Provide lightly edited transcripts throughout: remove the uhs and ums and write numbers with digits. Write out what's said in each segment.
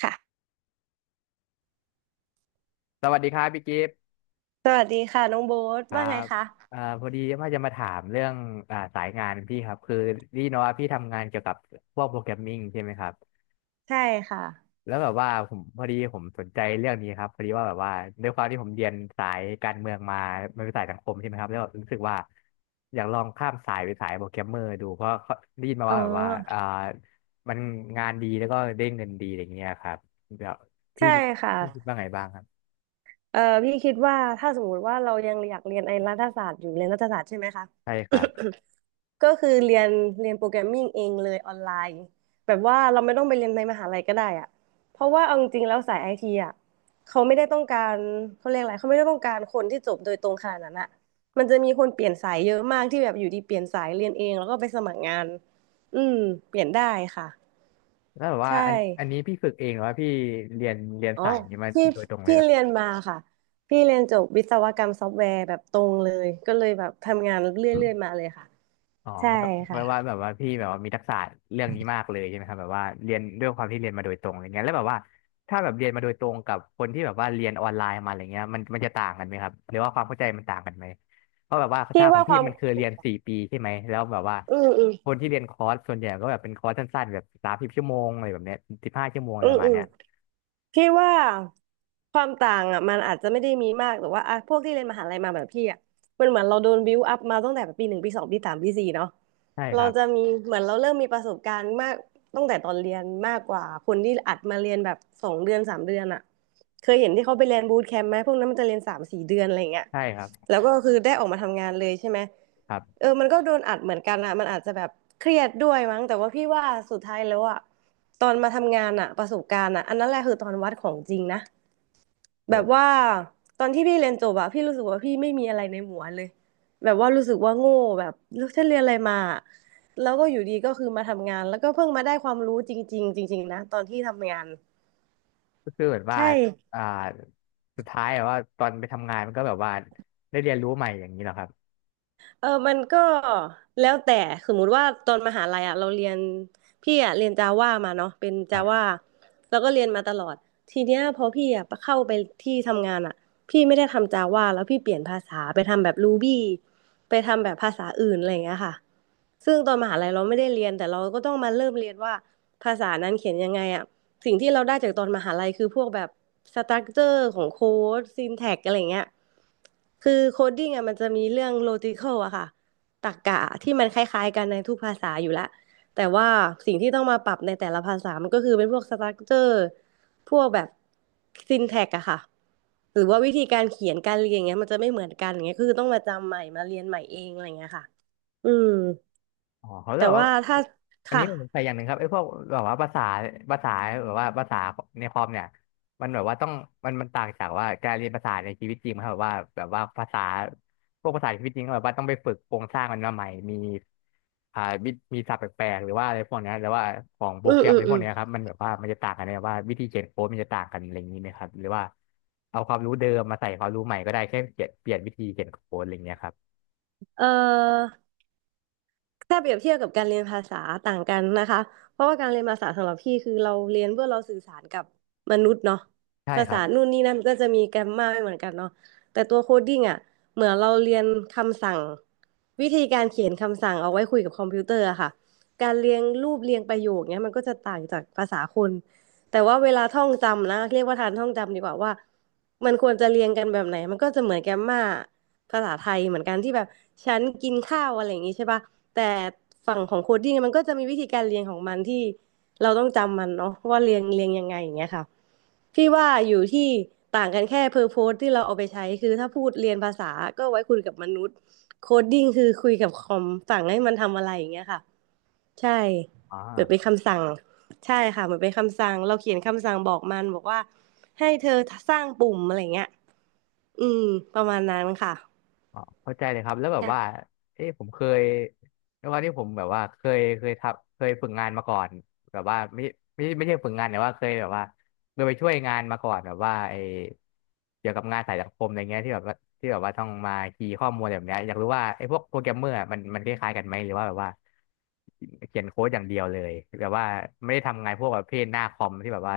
ค่ะ สวัสดีครับพี่กิฟต์สวัสดีค่ะน้องโบ๊ทครัว่าไงบคะพอดีว่าจะมาถามเรื่องสายงานพี่ครับคือนี่เนาะว่าพี่ทำงานเกี่ยวกับพวกโปรแกรมมิ่งใช่ไหมครับใช่ค่ะแล้วแบบว่าผมพอดีผมสนใจเรื่องนี้ครับพอดีว่าแบบว่าด้วยความที่ผมเรียนสายการเมืองมามันเป็นสายสังคมใช่ไหมครับแล้วแบบรู้สึกว่าอยากลองข้ามสายไปสายโปรแกรมเมอร์ดูเพราะเขาได้ยินมาอ๋อว่าแบบว่ามันงานดีแล้วก็ได้เงินดีอะไรเงี้ยครับแบบพี่ใช่มีค่ะพี่คิดว่าไงบ้างครับเอ่อพี่คิดว่าถ้าสมมติว่าเรายังอยากเรียนไอ้รัฐศาสตร์อยู่เรียนรัฐศาสตร์ใช่ไหมคะ ใช่ครับ ก็คือเรียนโปรแกรมมิ่งเองเลยออนไลน์แบบว่าเราไม่ต้องไปเรียนในมหาลัยก็ได้อะเพราะว่าเอาจริงๆแล้วสายไอทีอะเขาไม่ได้ต้องการเขาเรียกอะไรเขาไม่ได้ต้องการคนที่จบโดยตรงขนาดนั้นอะมันจะมีคนเปลี่ยนสายเยอะมากที่แบบอยู่ดีเปลี่ยนสายเรียนเองแล้วก็ไปสมัครงานอืมเปลี่ยนได้ค่ะ แล้วแบบว่าใช่ อันนี้พี่ฝึกเองหรือว่าพี่เรียนอ๋อสายนี้มาพี่โดยตรงเลยพี่เหรอเรียนมาค่ะ พี่เรียนจบวิศวกรรมซอฟต์แวร์แบบตรงเลย ก็เลยแบบทำงานเรครัื่อยๆบมาเลยค่ะ อ๋อใช่แบบแบค่ะ บว่าแบบว่าพี่แบบว่ามีทักษะเรื่องนี้มากเลยใช่ไหมครับแบบว่าเรียนด้วยความที่เรียนมาโดยตรงอย่างเงี้ยแล้วแบบว่าถ้าแบบเรียนมาโดยตรงกับคนที่แบบว่าเรียนออนไลน์มาอะไรเงี้ยมันจะต่างกันไหมครับหรือว่าความเข้าใจมันต่างกันไหมเพราะแบบว่าพี่ถ้าของว่าคพี่วาม มันคือเรียน4 ปีใช่ไหมแล้วแบบว่าอืมอืมคนที่เรียนคอร์สส่วนใหญ่ก็แบบเป็นคอร์สสั้นๆแบบ30 ชั่วโมงอะไรแบบเนี้ย15 ชั่วโมงอะไรประมาอืณม เนี้ยพี่ว่าความต่างอ่ะมันอาจจะไม่ได้มีมากแต่ว่าอ่ะพวกที่เรียนมหาลัยมาแบบพี่อ่ะมันเหมือนเราโดนบิวอัพมาตั้งแต่ปีหนึ่งปีสองปีสามปีสี่เนาะใช่คเรารับจะมีเหมือนเราเริ่มมีประสบการณ์มากตั้งแต่ตอนเรียนมากกว่าคนที่อัดมาเรียนแบบสองเดือนสามเดือนอ่ะเคยเห็นที่เขาไปเรียนบูตแคมป์ไหมพวกนั้นมันจะเรียนสามสี่เดือนอะไรอย่างเงี้ย ใช่ครับแล้วก็คือได้ออกมาทำงานเลยใช่ไหมครับเออมันก็โดนอัดเหมือนกันอะมันอาจจะแบบเครียดด้วยมั้งแต่ว่าพี่ว่าสุดท้ายแล้วอะตอนมาทำงานอะประสบการณ์อะอันนั้นแหละคือตอนวัดของจริงนะแบบโห ว่าตอนที่พี่เรียนจบอะพี่รู้สึกว่าพี่ไม่มีอะไรในหัวเลยแบบว่ารู้สึกว่าโง่แบบแล้วฉันเรียนอะไรมาแล้วก็อยู่ดีก็คือมาทำงานแล้วก็เพิ่งมาได้ความรู้จริงๆจริงๆนะตอนที่ทำงานก็คือเหมือนว่าใช่ อ่าสุดท้ายแบบว่าตอนไปทำงานมันก็แบบว่าได้เรียนรู้ใหม่อย่างนี้เหรอครับ เออมันก็แล้วแต่สมมุติว่าตอนมหาลัยอ่ะเราเรียนพี่อ่ะเรียนจาว่ามาเนาะเป็นจาว่าแล้วก็เรียนมาตลอดทีเนี้ยพอพี่อ่ะเข้าไปที่ทำงานอ่ะพี่ไม่ได้ทำจาว่าแล้วพี่เปลี่ยนภาษาไปทำแบบรูบี้ไปทำแบบภาษาอื่นอะไรอย่างเงี้ยค่ะ ซึ่งตอนมหาลัยเราไม่ได้เรียนแต่เราก็ต้องมาเริ่มเรียนว่าภาษานั้นเขียนยังไงอ่ะสิ่งที่เราได้จากตอนมหาลัยคือพวกแบบสตรัคเจอร์ของโค้ดซินแท็กอะไรเงี้ยคือโคดดิ้งอ่ะมันจะมีเรื่องโลจิคอลอะค่ะตรรกะที่มันคล้ายๆกันในทุกภาษาอยู่แล้วแต่ว่าสิ่งที่ต้องมาปรับในแต่ละภาษามันก็คือเป็นพวกสตรัคเจอร์พวกแบบซินแท็กอะค่ะหรือว่าวิธีการเขียนการเรียนอย่างเงี้ยมันจะไม่เหมือนกันอย่างเงี้ยคือต้องมาจำใหม่มาเรียนใหม่เองอะไรเงี้ยค่ะอืม อ๋อเขาเรแต่บอกว่าว่าถ้าอันค่ะนี้ผมใส่อย่างหนึ่งครับไอ้พวกแบบว่าภาษาภาษาแบบว่าภาษาในคอมเนี่ยมันแบบว่าต้องมันต่างจากว่าการเรียนภาษาในชีวิตจริงครับแบบว่าภาษาพวกภาษาในชีวิตจริงก็แบบว่าต้องไปฝึกโครงสร้างมันมาใหม่มีอ่าวิมีศัพท์แปลกๆหรือว่าอะไรพวกเนี้ยหรือว่าของโปรอืแกมรอืมมในพอืวกมเนี้ยครับมันแบบว่ามันจะต่างกันไหมว่าวิธีเขียนโค้ดมันจะต่างกันอะไรอย่างนี้ไหมครับหรือว่าเอาความรู้เดิมมาใส่ความรู้ใหม่ก็ได้แค่เปลี่ยนวิธีเขียนโค้ดอะไรอย่างเงี้ยครับเอ่อถ้าเปรียบเทียบกับการเรียนภาษาต่างกันนะคะเพราะว่าการเรียนภาษาสำหรับพี่คือเราเรียนเพื่อเราสื่อสารกับมนุษย์เนาะใช่ภาครัษาบนู่นนี่นั่นก็จะมีแกรมมาไม่เหมือนกันเนาะแต่ตัวโคดดิ้งอ่ะเหมือนเราเรียนคำสั่งวิธีการเขียนคำสั่งเอาไว้คุยกับคอมพิวเตอร์อะค่ะการเรียงรูปเรียงประโยคเนี้ยมันก็จะต่างจากภาษาคนแต่ว่าเวลาท่องจำนะเรียกว่าทานท่องจำดีกว่าว่ามันควรจะเรียงกันแบบไหนมันก็จะเหมือนแกมมา ภาษาไทยเหมือนกันที่แบบฉันกินข้าวอะไรอย่างงี้ใช่ป่ะแต่ฝั่งของโคดดิ้งมันก็จะมีวิธีการเรียนของมันที่เราต้องจำมันเนาะว่าเรียงยังไงอย่างเงี้ยค่ะพี่ว่าอยู่ที่ต่างกันแค่เพอร์โพสที่เราเอาไปใช้คือถ้าพูดเรียนภาษาก็ไว้คุยกับมนุษย์โคดดิ้งคือคุยกับคอมสั่งให้มันทำอะไรอย่างเงี้ยค่ะใช่อ๋เหมือนเป็นอ คำสั่งใช่ค่ะเหมือนเป็นคำสั่งเราเขียนคำสั่งบอกมันบอกว่าให้เธอสร้างปุ่มอะไรเงี้ยอืมประมาณนั้นค่ะ อ๋อเข้าใจเลยครับแล้วแบบว่าผมเคยด้วยความที่ผมแบบว่าเคยทำเคยฝึกงานมาก่อนแบบว่าไม่ใช่ฝึกงานแต่ว่าเคยแบบว่าเคยไปช่วยงานมาก่อนแบบว่าไอเกี่ยวกับงานสายสังคมอะไรเงี้ยที่แบบว่าที่แบบว่าต้องมาคีย์ข้อมูลอะไรแบบเนี้ยอยากรู้ว่าไอพวกโปรแกรมเมอร์อะมันคล้ายๆกันไหมหรือว่าแบบว่าเขียนโค้ดอย่างเดียวเลยแบบว่าไม่ได้ทำงานพวกประเภทหน้าคอมที่แบบว่า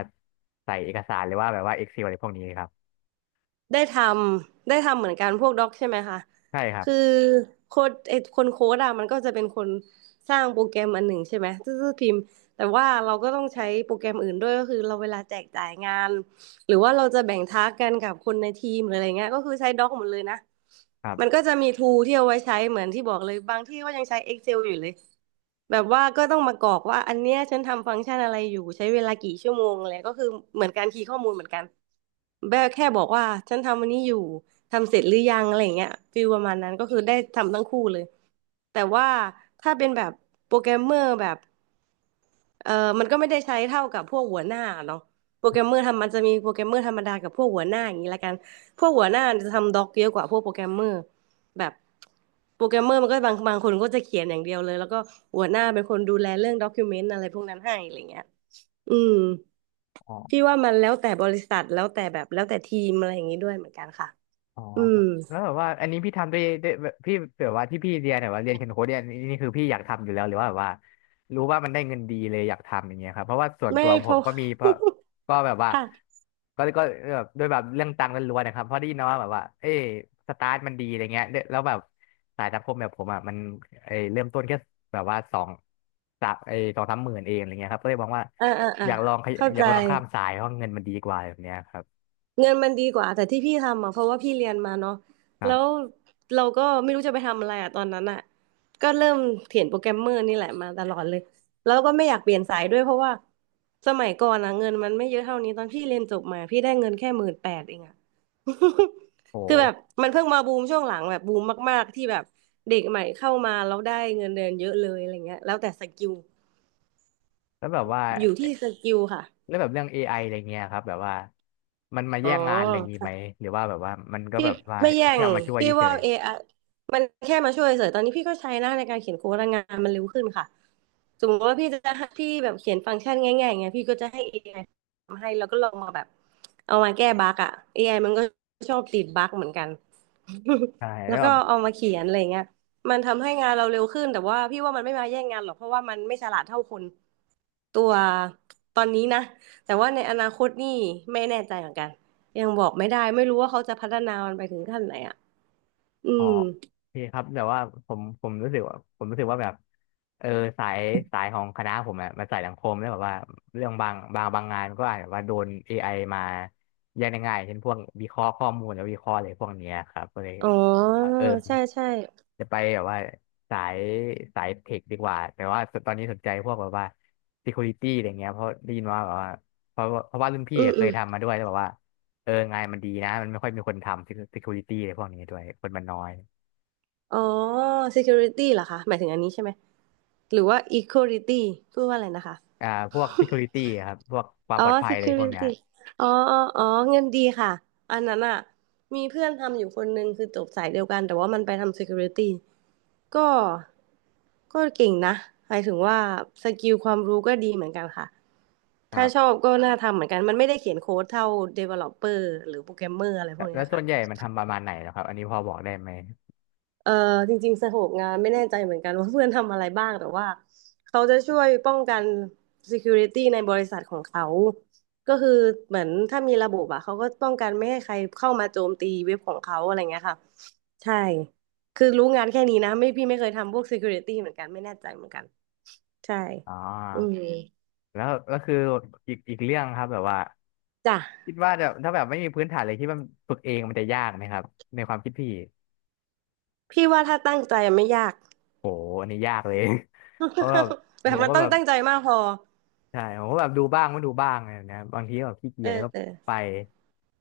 ใส่เอกสารหรือว่าแบบว่า Excel อะไรพวกนี้ครับได้ทำได้ทำเหมือนกันพวกด็อกใช่ไหมคะใช่ครับคือโค้ดไอ้คนโค้ดอะมันก็จะเป็นคนสร้างโปรแกรมอันหนึ่งใช่ไหมซื่อๆพิมพ์แต่ว่าเราก็ต้องใช้โปรแกรมอื่นด้วยก็คือเราเวลาแจกจ่ายงานหรือว่าเราจะแบ่งทาสกกันกับคนในทีมหรืออะไรเงี้ยก็คือใช้ด็อกหมดเลยนะครมันัก็จะมีทูที่เอาไว้ใช้เหมือนที่บอกเลยบางที่ก็ยังใช้ Excel อยู่เลยแบบว่าก็ต้องมากรอกว่าอันเนี้ยฉันทำฟังก์ชันอะไรอยู่ใช้เวลากี่ชั่วโมงอะไรก็คือเหมือนการคีย์ข้อมูลเหมือนกัน แบลแค่บอกว่าฉันทำอันนี้อยู่ทำเสร็จหรือยังอะไรอย่างเงี้ยฟีลประมาณนั้นก็คือได้ทำทั้งคู่เลยแต่ว่าถ้าเป็นแบบโปรแกรมเมอร์แบบเออมันก็ไม่ได้ใช้เท่ากับพวกหัวหน้าเนาะโปรแกรมเมอร์ทำมันจะมีโปรแกรมเมอร์ธรรมดากับพวกหัวหน้าอย่างนี้ละกันพวกหัวหน้าจะทำด็อกเยอะกว่าพวกโปรแกรมเมอร์แบบโปรแกรมเมอร์มันก็บางคนก็จะเขียนอย่างเดียวเลยแล้วก็หัวหน้าเป็นคนดูแลเรื่องด็อกิวเมนต์อะไรพวกนั้นให้อะไรเงี้ยอืม บ พี่ว่ามันแล้วแต่บริษัทแล้วแต่แบบแล้วแต่ทีมอะไรอย่างนี้ด้วยเหมือนกันค่ะ อ๋ออืม แล้วแบบว่าอันนี้พี่ทำด้วยด้วยแบบพี่แบบว่าที่พี่เรียนเนี่ยว่าเรียนเขียนโค้ดเนี่ยนี่คือพี่อยากทำอยู่แล้วหรือว่าแบบว่ารู้ว่ามันได้เงินดีเลยอยากทำอย่างเงี้ยครับเพราะว่าส่วนไม่ตัวผเพมราะ ก็มีเพราะก็แบบว่า ค่ะ ก็แบบด้วยแบบเรื่องตังค์ล้วนๆนะครับเพราะได้ยินมาว่าแบบว่าเอ้ยสตาร์ทมันดีอะไรเงี้ยแล้วแบบสายสังคมแบบผมอ่ะมันเอ้ยเริ่มต้นแค่แบบว่าสองสามหมื่นเองอะไรเงี้ยครับก็เลยมองว่าอ่าอ่าอ่าเข้าอใจ ยากลองข้ามสายเพราะเงินมันดีกว่าแบบเนี้ยครับเงินมันดีกว่าแต่ที่พี่ทำอ่ะเพราะว่าพี่เรียนมาเนาะครัแล้วบเราก็ไม่รู้จะไปทำอะไรอ่ะตอนนั้นอ่ะก็เริ่มเขียนโปรแกรมเมอร์นี่แหละมาตลอดเลยแล้วก็ไม่อยากเปลี่ยนสายด้วยเพราะว่าสมัยก่อนอ่ะเงินมันไม่เยอะเท่านี้ตอนพี่เรียนจบมาพี่ได้เงินแค่หมื่นแปดเองอ่ะ คือแบโหบมันเพิ่งมาบูมช่วงหลังแบบบูมมากๆที่แบบเด็กใหม่เข้ามาแล้วได้เงินเดือนเยอะเลยอะไรเงี้ยแล้วแต่สกิลแล้วแบบว่า อยู่ที่สกิลค่ะแล้วแบบเรื่อง AI อะไรเงี้ยครับแบบว่ามันมาอ๋อ แย่งงานอะไรงี้ไหมหรือว่าแบบว่ามันก็พี่แบบว่าไม่แย่งแค่เอามาช่วยพี่เฉว่า ย AI มันแค่มาช่วยเฉยตอนนี้พี่ก็ใช้หน้าในการเขียนโค้ดแลงงานมันเร็วขึ้นค่ะสมมติว่าพี่จะให้พี่แบบเขียนฟังก์ชันง่ายๆอย่างเงี้ยพี่ก็จะให้ AI ทำให้แล้วก็ลองมาแบบเอามาแก้บั๊กอ่ะ AI มันก็ชอบติดบั๊กเหมือนกัน ๆใช่ แล้แล้ววก็แบบ เอามาเขียนอะไรเงี้ยมันทำให้งานเราเร็วขึ้นแต่ว่าพี่ว่ามันไม่มาแย่งงานหรอกเพราะว่ามันไม่ฉลาดเท่าคน ตัวตอนนี้นะแต่ว่าในอนาคตนี่ไม่แน่ใจเหมือนกันยังบอกไม่ได้ไม่รู้ว่าเขาจะพัฒนามันไปถึงขั้นไหนอ่ะอือ๋อมโอเคครับแบบว่าผมรู้สึกว่าแบบเออสายสายของคณะผมอะมันสายสังคมแล้วแบบว่าเรื่องบางงานก็อาจจะว่าโดน AI มาแย่งได้ง่ายเช่นพวกวิเคราะห์ข้อมูลแล้ววิเคราะห์อะไรพวกเนี้ยครับก็เลยอ๋อเออใช่ใช่จะไปแบบว่าสายสายเทคดีกว่าแต่ว่าตอนนี้สนใจพวกแบบว่า security อะไรเงี้ยเพราะได้ยินว่าแบบว่าเพราะว่ารุ่นพี่อืมอะเคอืยมทำมาด้วยแล้วแบบว่างานมันดีนะมันไม่ค่อยมีคนทำ security อะไรพวกนี้ด้วยคนมันน้อย อ๋อ security เหรอคะหมายถึงอันนี้ใช่ไหมหรือว่า equality พูดว่าอะไรนะคะอ่าพวก security ครับพวกความปอ๋ลอ อดภัยอะไรพวกเนี้ย security อ๋ออ๋ออ๋อเงินดีค่ะอันนั้นอ่ะมีเพื่อนทำอยู่คนนึงคือจบสายเดียวกันแต่ว่ามันไปทำ security ก็ก็เก่งนะหมายถึงว่าสกิลความรู้ก็ดีเหมือนกันค่ะครัถ้าชอบบก็น่าทำเหมือนกันมันไม่ได้เขียนโค้ดเท่า developer หรือโปรแกรมเมอร์อะไรพแล้ววกแล้เนี้วยส่ค่ะวนใหญ่มันทำประมาณไหนเหรอครับอันนี้พอบอกได้ไหมเออจริงๆสโคปงานไม่แน่ใจเหมือนกัน ว่าเพื่อนทำอะไรบ้างแต่ว่าเขาจะช่วยป้องกัน security ในบริษัทของเขาก็คือเหมือนถ้ามีระบบอะเขาก็ป้องกันไม่ให้ใครเข้ามาโจมตีเว็บของเขาอะไรเงี้ยค่ะใช่คือรู้งานแค่นี้นะไม่พี่ไม่เคยทำพวก security เหมือนกันไม่แน่ใจเหมือนกัน ใช่อ๋ออืมแล้วคืออีกเรื่องครับแบบว่าจ้ะคิดว่าจะถ้าแบบไม่มีพื้นฐานเลยคิดว่ามันฝึกเองมันจะยากไหมครับในความคิดพี่พี่ว่าถ้าตั้งใจไม่ยาก โหอันนี้ยากเลย เพราะแบบ แบผบมมันก็ต้อแบงบตั้งใจมากพอใช่ผมก็แบบดูบ้างไม่ดูบ้างอะไรแบบเนะบางทีก็แบบขี้เกีเอยจอแล้วก็เออไป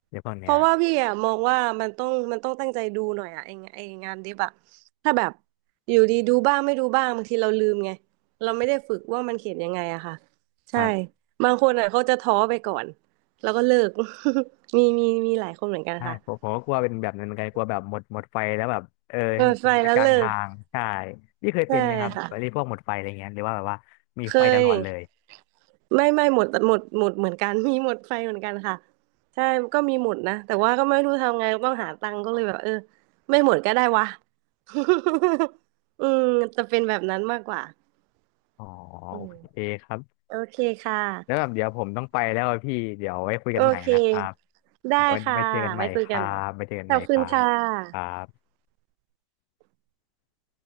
เดี๋ยวพวกเพเนี้ยราะว่าพี่อะมองว่ามันต้องตั้งใจดูหน่อยอะไอ้งานดิบอะถ้าแบบอยู่ดีดูบ้างไม่ดูบ้างบางทีเราลืมไงเราไม่ได้ฝึกว่ามันเขียนยังไงอะค่ะคใช่รับ บางคนอะเขาจะท้อไปก่อนแล้วก็เลิก มีมีมีหลายคนเหมือนกันใช่ค่ะผมก็กลัวเป็นแบบนั้นเหมือนกันกลัวแบบหมดไฟแล้วแบบเออเปิดไฟทิ้งไปแล้กวลางเลิทากงใช่พี่เคยใช่เป็นไหมครับค่ะอะไรพวกหมดไฟอะไรเงี้ยหรือว่าแบบว่ามีเคไฟตลอดเลยย ไม่ไม่หมดหมดหมดเหมือนกัน มีหมดไฟเหมือนกันค่ะใช่ก็มีหมดนะแต่ว่าก็ไม่รู้ทำไงต้องหาตังค์ก็เลยแบบเออไม่หมดก็ได้วะ อืมจะเป็นแบบนั้นมากกว่าอ๋ออืโอมเคครับโอเคค่ะแล้วแบบเดี๋ยวผมต้องไปแล้วอะพี่เดี๋ยวไว้คุยโอกันใหม่เคนะครับได้ไว้ค่ะไว้เจอกันใหไว้ม่คุคยกัรันใหม่บไว้เจอกันขใหอม่บคคุณรับค่ะครับ